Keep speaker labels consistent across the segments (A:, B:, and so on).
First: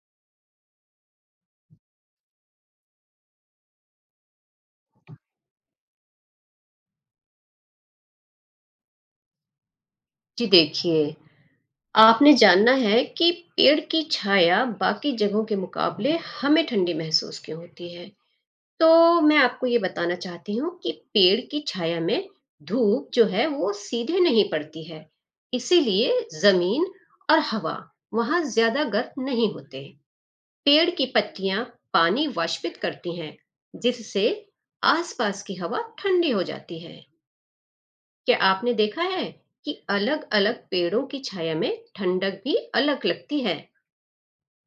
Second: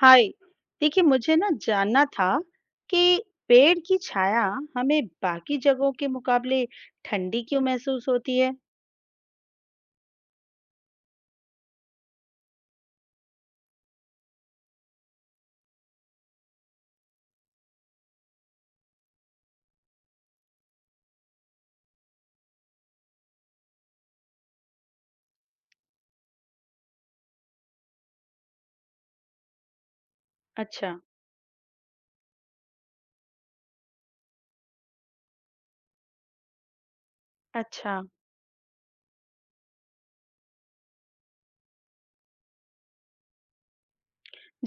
A: हाय। देखिए मुझे ना जानना था कि पेड़ की छाया हमें बाकी जगहों के मुकाबले ठंडी क्यों महसूस होती है।
B: जी देखिए, आपने जानना है कि पेड़ की छाया बाकी जगहों के मुकाबले हमें ठंडी महसूस क्यों होती है। तो मैं आपको ये बताना चाहती हूँ कि पेड़ की छाया में धूप जो है वो सीधे नहीं पड़ती है। इसीलिए जमीन और हवा वहाँ ज्यादा गर्म नहीं होते। पेड़
A: अच्छा।
B: की पत्तियां पानी वाष्पित करती हैं, जिससे आसपास की हवा ठंडी हो जाती है।
A: अच्छा।
B: क्या आपने देखा है कि अलग-अलग पेड़ों की छाया में ठंडक भी अलग लगती है?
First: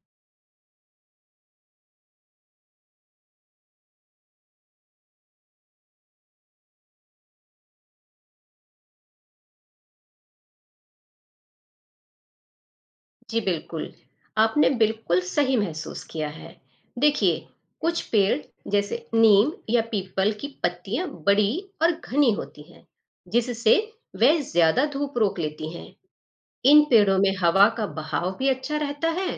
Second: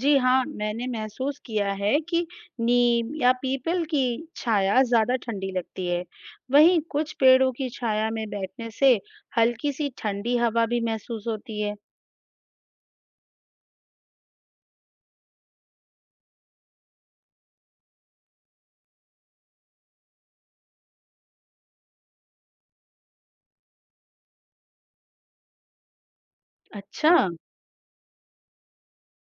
A: जी हाँ, मैंने महसूस किया है कि नीम या पीपल की छाया ज्यादा ठंडी लगती है। वहीं कुछ पेड़ों की छाया में बैठने से हल्की सी ठंडी हवा भी महसूस होती है।
B: जी बिल्कुल, आपने बिल्कुल सही महसूस किया है। देखिए, कुछ पेड़ जैसे नीम या पीपल की पत्तियां बड़ी और घनी होती हैं, जिससे वे ज्यादा धूप रोक लेती हैं। इन
A: अच्छा।
B: पेड़ों में हवा का बहाव भी अच्छा रहता है,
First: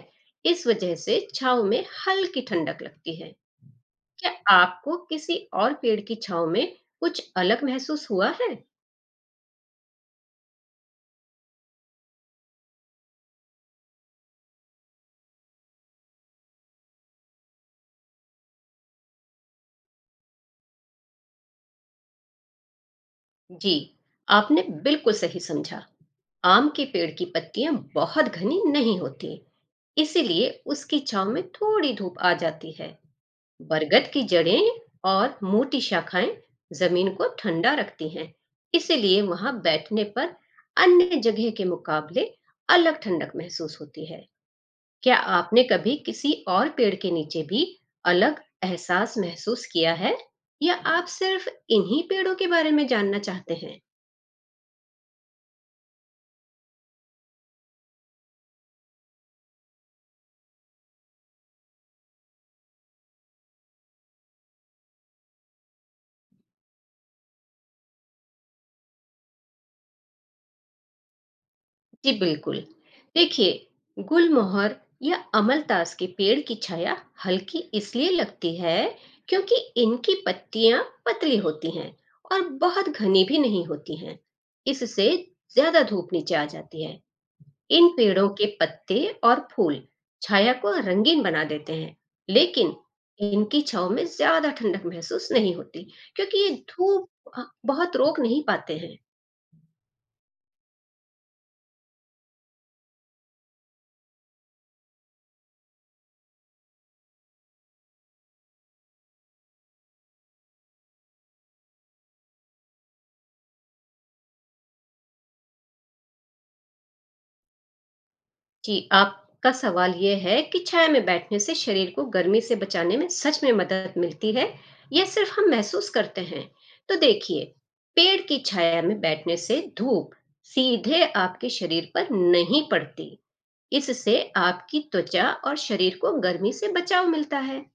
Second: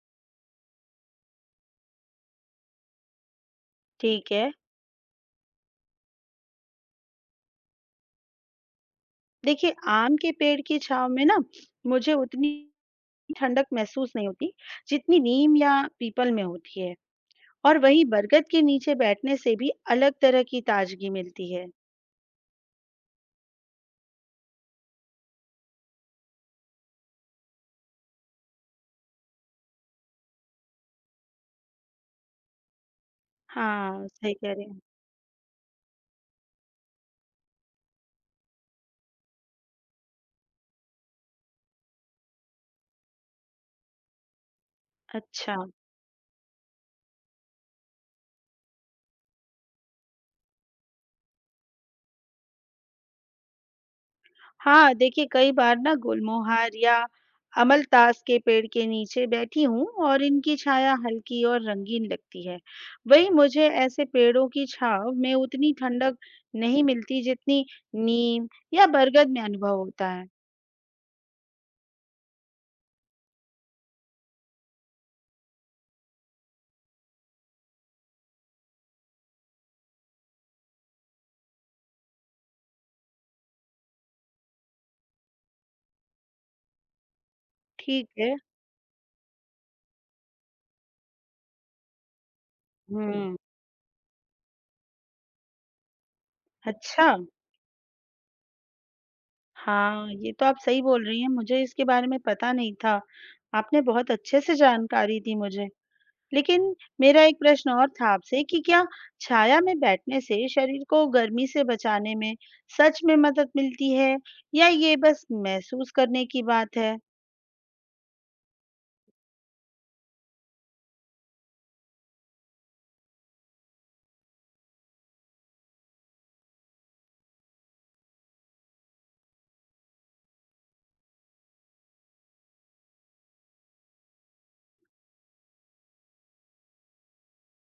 B: इस वजह से छांव में हल्की ठंडक लगती है।
A: ठीक
B: क्या
A: है।
B: आपको किसी और पेड़ की छांव में कुछ अलग महसूस हुआ है?
A: देखिए आम के पेड़ की छाव में ना मुझे उतनी ठंडक महसूस नहीं होती, जितनी नीम या पीपल में होती है। और वहीं बरगद के नीचे बैठने से भी अलग तरह की ताजगी मिलती है।
B: जी, आपने बिल्कुल सही समझा। आम के पेड़ की पत्तियां बहुत घनी नहीं होती, इसीलिए उसकी छांव में थोड़ी धूप आ जाती है।
A: हाँ,
B: बरगद की
A: सही कह रहे
B: जड़ें
A: हैं।
B: और मोटी शाखाएं जमीन को ठंडा रखती हैं, इसीलिए वहां बैठने पर अन्य जगह के मुकाबले अलग ठंडक महसूस होती है। क्या
A: अच्छा।
B: आपने कभी किसी और पेड़ के नीचे भी अलग एहसास महसूस किया है, या आप सिर्फ इन्हीं पेड़ों के बारे में जानना चाहते हैं?
A: हाँ, देखिए कई बार ना गुलमोहर या अमलतास के पेड़ के नीचे बैठी हूँ और इनकी छाया हल्की और रंगीन लगती है। वहीं मुझे ऐसे पेड़ों की छाँव में उतनी ठंडक नहीं मिलती जितनी नीम या बरगद में अनुभव होता है।
B: जी बिल्कुल, देखिए, गुलमोहर या अमलतास के पेड़ की छाया हल्की इसलिए लगती है क्योंकि इनकी पत्तियां पतली होती हैं और बहुत घनी भी नहीं होती हैं। इससे ज्यादा धूप नीचे आ जाती है। इन
A: ठीक
B: पेड़ों
A: है।
B: के पत्ते और फूल छाया को रंगीन बना देते हैं, लेकिन
A: हुँ।
B: इनकी छाव में ज्यादा ठंडक महसूस नहीं होती क्योंकि ये
A: अच्छा।
B: धूप बहुत रोक नहीं पाते हैं।
A: हाँ, ये तो आप सही बोल रही हैं, मुझे इसके बारे में पता नहीं था। आपने बहुत अच्छे से जानकारी दी मुझे। लेकिन मेरा एक प्रश्न और था आपसे कि क्या छाया में बैठने से शरीर को गर्मी से बचाने में सच में मदद मिलती है या ये बस महसूस करने की बात है?
B: जी, आपका सवाल ये है कि छाया में बैठने से शरीर को गर्मी से बचाने में सच में मदद मिलती है या सिर्फ हम महसूस करते हैं? तो देखिए, पेड़ की छाया में बैठने से धूप सीधे आपके शरीर पर नहीं पड़ती। इससे आपकी त्वचा और शरीर को गर्मी से बचाव मिलता है।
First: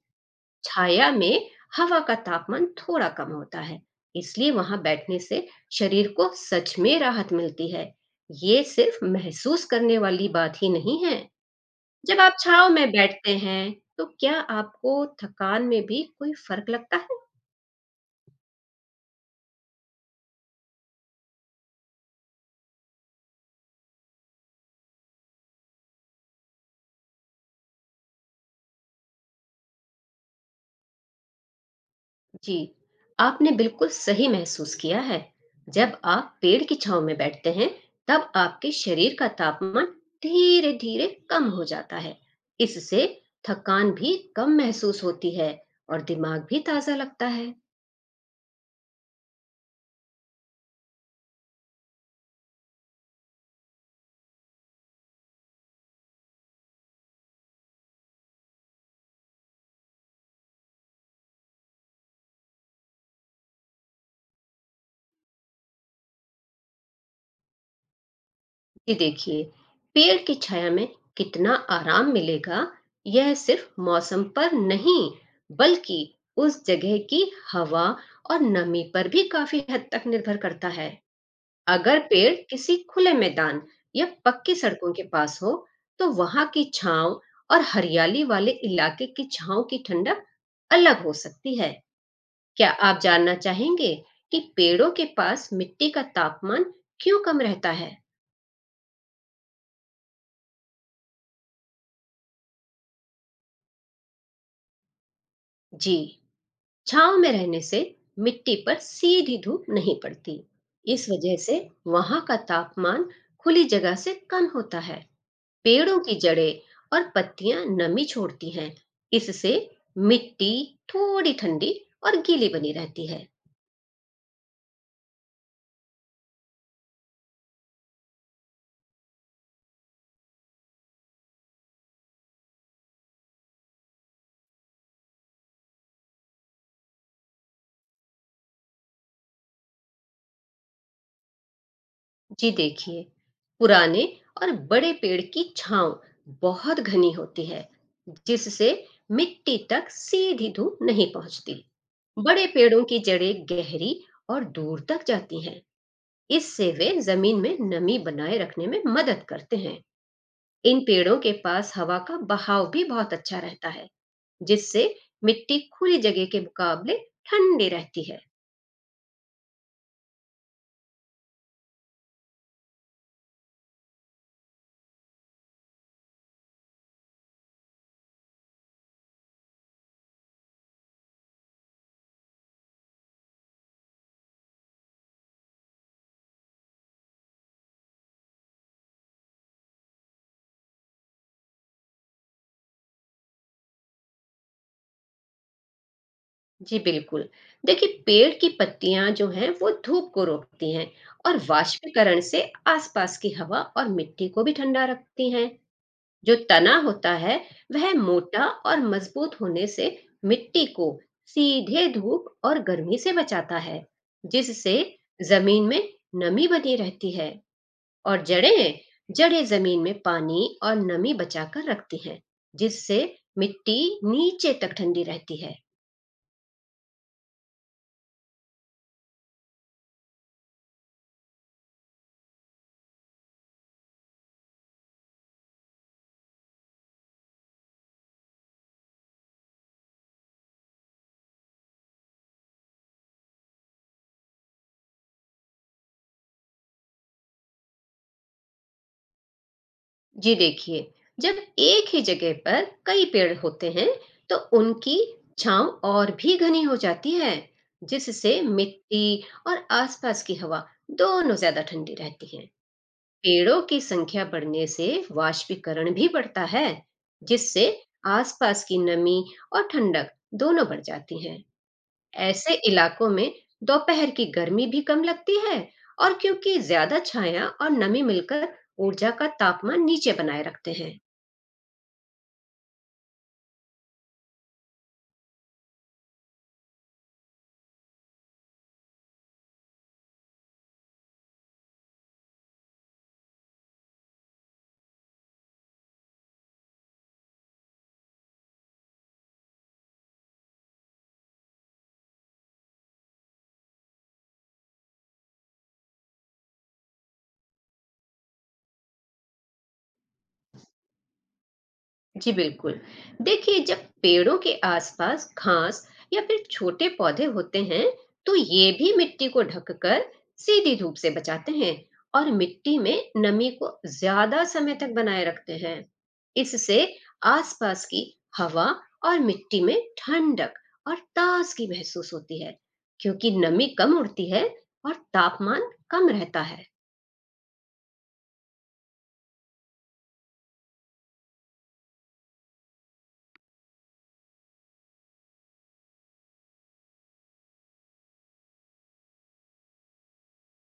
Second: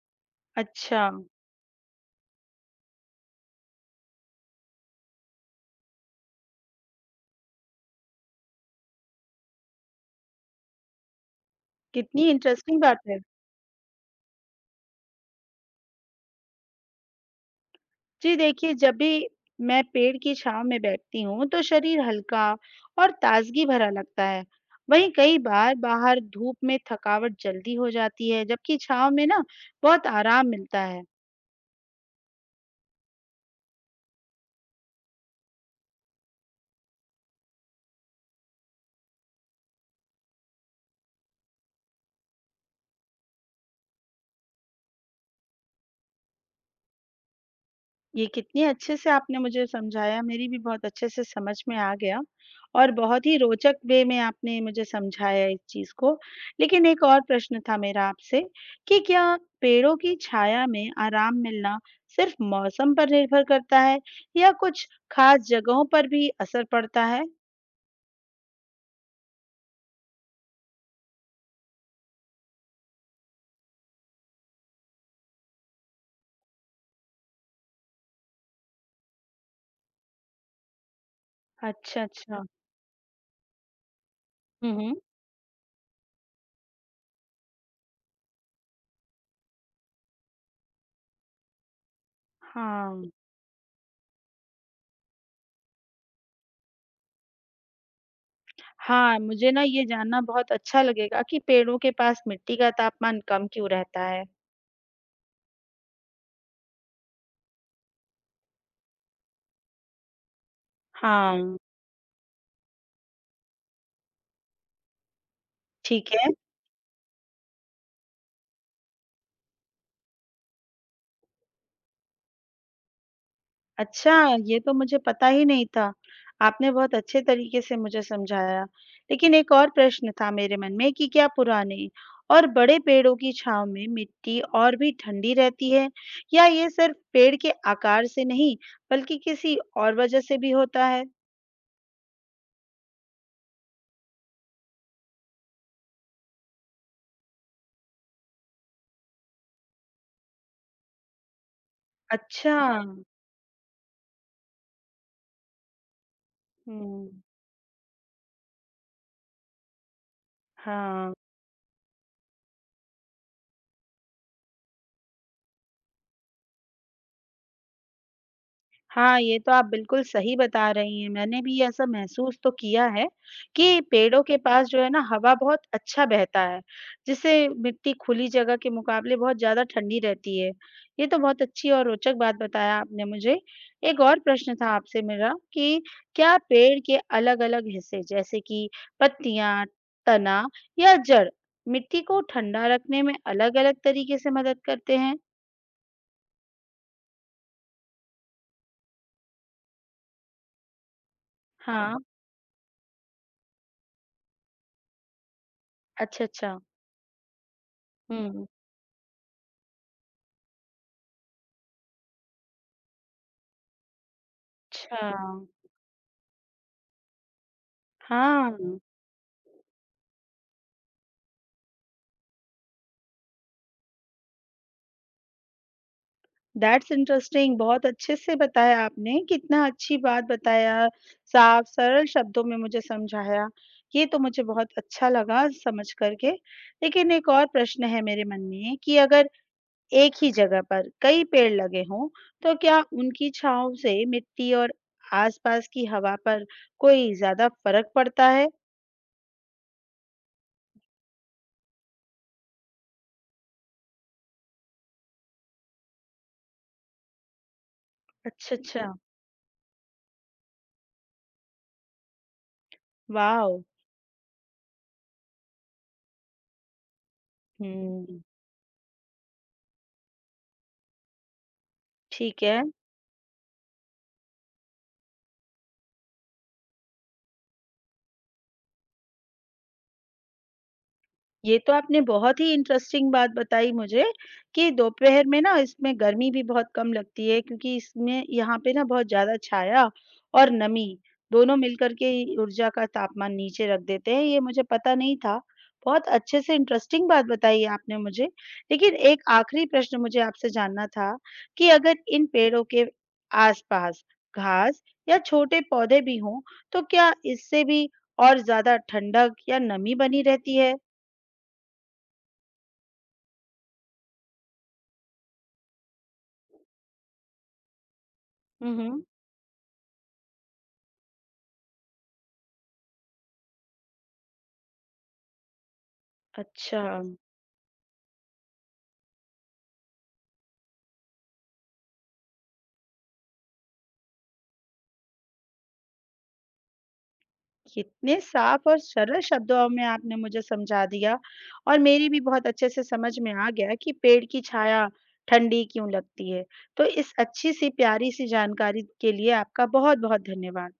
A: अच्छा।
B: छाया में हवा का तापमान थोड़ा कम होता है, इसलिए वहां बैठने से शरीर को सच में राहत मिलती है। ये सिर्फ महसूस करने वाली बात ही नहीं है। जब
A: कितनी
B: आप छाव
A: इंटरेस्टिंग
B: में
A: बात है।
B: बैठते हैं, तो क्या आपको थकान में भी कोई फर्क लगता है?
A: जी देखिए, जब भी मैं पेड़ की छाँव में बैठती हूँ, तो शरीर हल्का और ताज़गी भरा लगता है। वहीं कई बार बाहर धूप में थकावट जल्दी हो जाती है, जबकि छाँव में ना बहुत आराम मिलता है।
B: जी, आपने बिल्कुल सही महसूस किया है। जब आप पेड़ की छाँव में बैठते हैं, तब आपके शरीर का तापमान धीरे-धीरे कम हो जाता है। इससे थकान भी कम महसूस होती है और दिमाग भी ताज़ा लगता है।
A: ये कितने अच्छे से आपने मुझे समझाया, मेरी भी बहुत अच्छे से समझ में आ गया और बहुत ही रोचक वे में आपने मुझे समझाया इस चीज़ को। लेकिन एक और प्रश्न था मेरा आपसे कि क्या पेड़ों की छाया में आराम मिलना सिर्फ मौसम पर निर्भर करता है या कुछ खास जगहों पर भी असर पड़ता है?
B: ये देखिए, पेड़ की छाया में कितना आराम मिलेगा, यह सिर्फ मौसम पर नहीं, बल्कि उस जगह की हवा और नमी पर भी काफी हद तक निर्भर करता है। अगर
A: अच्छा,
B: पेड़
A: अच्छा।
B: किसी खुले मैदान या पक्की
A: हुँ,
B: सड़कों
A: हुँ।
B: के पास हो, तो वहां की छांव और हरियाली वाले इलाके की छांव की ठंडक अलग हो सकती है। क्या आप
A: हाँ।
B: जानना चाहेंगे कि पेड़ों के पास मिट्टी का तापमान क्यों कम रहता है?
A: हाँ, मुझे ना ये जानना बहुत अच्छा लगेगा कि पेड़ों के पास मिट्टी का तापमान कम क्यों रहता है।
B: जी, छांव में रहने से मिट्टी पर सीधी धूप नहीं पड़ती, इस वजह से
A: हाँ,
B: वहां का तापमान खुली जगह से कम होता है। पेड़ों
A: ठीक
B: की
A: है।
B: जड़ें और पत्तियां नमी छोड़ती हैं, इससे मिट्टी थोड़ी ठंडी और गीली बनी रहती है।
A: अच्छा, ये तो मुझे पता ही नहीं था। आपने बहुत अच्छे तरीके से मुझे समझाया। लेकिन एक और प्रश्न था मेरे मन में कि क्या पुराने और बड़े पेड़ों की छाँव में मिट्टी और भी ठंडी रहती है या ये सिर्फ पेड़ के आकार से नहीं बल्कि किसी और वजह से भी होता है?
B: जी देखिए, पुराने और बड़े पेड़ की छांव बहुत घनी होती है, जिससे मिट्टी तक सीधी धूप नहीं पहुंचती। बड़े
A: अच्छा।
B: पेड़ों की जड़ें गहरी और दूर तक जाती हैं, इससे वे
A: हुँ,
B: जमीन में नमी बनाए रखने में मदद करते हैं। इन
A: हाँ।
B: पेड़ों के पास हवा का बहाव भी बहुत अच्छा रहता है, जिससे मिट्टी खुली जगह के मुकाबले ठंडी रहती है।
A: हाँ, ये तो आप बिल्कुल सही बता रही हैं। मैंने भी ऐसा महसूस तो किया है कि पेड़ों के पास जो है ना हवा बहुत अच्छा बहता है, जिससे मिट्टी खुली जगह के मुकाबले बहुत ज़्यादा ठंडी रहती है। ये तो बहुत अच्छी और रोचक बात बताया आपने मुझे। एक और प्रश्न था आपसे मेरा कि क्या पेड़ के अलग-अलग हिस्से जैसे कि पत्तियाँ, तना या जड़ मिट्टी को ठंडा रखने में अलग-अलग तरीके से मदद करते हैं?
B: जी बिल्कुल, देखिए, पेड़ की पत्तियां जो हैं वो धूप को रोकती हैं और
A: हाँ,
B: वाष्पीकरण से आसपास की हवा और मिट्टी को भी ठंडा रखती हैं।
A: अच्छा,
B: जो
A: अच्छा।
B: तना होता है, वह
A: हुँ।
B: मोटा और मजबूत होने से मिट्टी को सीधे धूप और गर्मी से बचाता है, जिससे
A: अच्छा।
B: जमीन में नमी बनी रहती है। और
A: हाँ,
B: जड़ें जड़ें जमीन में पानी और नमी बचाकर रखती हैं, जिससे मिट्टी नीचे तक ठंडी रहती है।
A: That's interesting. बहुत अच्छे से बताया आपने, कितना अच्छी बात बताया, साफ सरल शब्दों में मुझे समझाया, ये तो मुझे बहुत अच्छा लगा समझ कर के। लेकिन एक और प्रश्न है मेरे मन में कि अगर एक ही जगह पर कई पेड़ लगे हों, तो क्या उनकी छाँव से मिट्टी और आसपास की हवा पर कोई ज़्यादा फ़र्क पड़ता है?
B: जी देखिए, जब एक ही जगह पर कई पेड़ होते हैं, तो उनकी छांव और भी घनी हो जाती है, जिससे
A: अच्छा, अच्छा,
B: मिट्टी और आसपास की हवा दोनों ज्यादा ठंडी रहती है।
A: वाओ!
B: पेड़ों की संख्या बढ़ने से वाष्पीकरण भी बढ़ता है, जिससे
A: हुँ,
B: आसपास की नमी और ठंडक दोनों बढ़ जाती है।
A: ठीक
B: ऐसे
A: है।
B: इलाकों में दोपहर की गर्मी भी कम लगती है, और क्योंकि ज्यादा छाया और नमी मिलकर ऊर्जा का तापमान नीचे बनाए रखते हैं।
A: ये तो आपने बहुत ही इंटरेस्टिंग बात बताई मुझे कि दोपहर में ना इसमें गर्मी भी बहुत कम लगती है, क्योंकि इसमें यहाँ पे ना बहुत ज्यादा छाया और नमी दोनों मिलकर के ही ऊर्जा का तापमान नीचे रख देते हैं। ये मुझे पता नहीं था। बहुत अच्छे से इंटरेस्टिंग बात बताई है आपने मुझे। लेकिन एक आखिरी प्रश्न मुझे आपसे जानना था कि अगर इन पेड़ों के आसपास घास या छोटे पौधे भी हों तो क्या इससे भी और ज्यादा ठंडक या नमी बनी रहती है?
B: जी बिल्कुल, देखिए, जब पेड़ों के आसपास घास या फिर छोटे पौधे होते हैं, तो ये
A: हुँ,
B: भी
A: हुँ।
B: मिट्टी को ढककर सीधी धूप से बचाते हैं और मिट्टी में नमी को ज्यादा समय तक बनाए रखते हैं।
A: अच्छा,
B: इससे आसपास की हवा और मिट्टी में ठंडक और ताजगी महसूस होती है, क्योंकि नमी कम उड़ती है और तापमान कम रहता है।
A: कितने साफ और सरल शब्दों में आपने मुझे समझा दिया और मेरी भी बहुत अच्छे से समझ में आ गया कि पेड़ की छाया ठंडी क्यों लगती है। तो इस अच्छी-सी प्यारी-सी जानकारी के लिए आपका बहुत-बहुत धन्यवाद।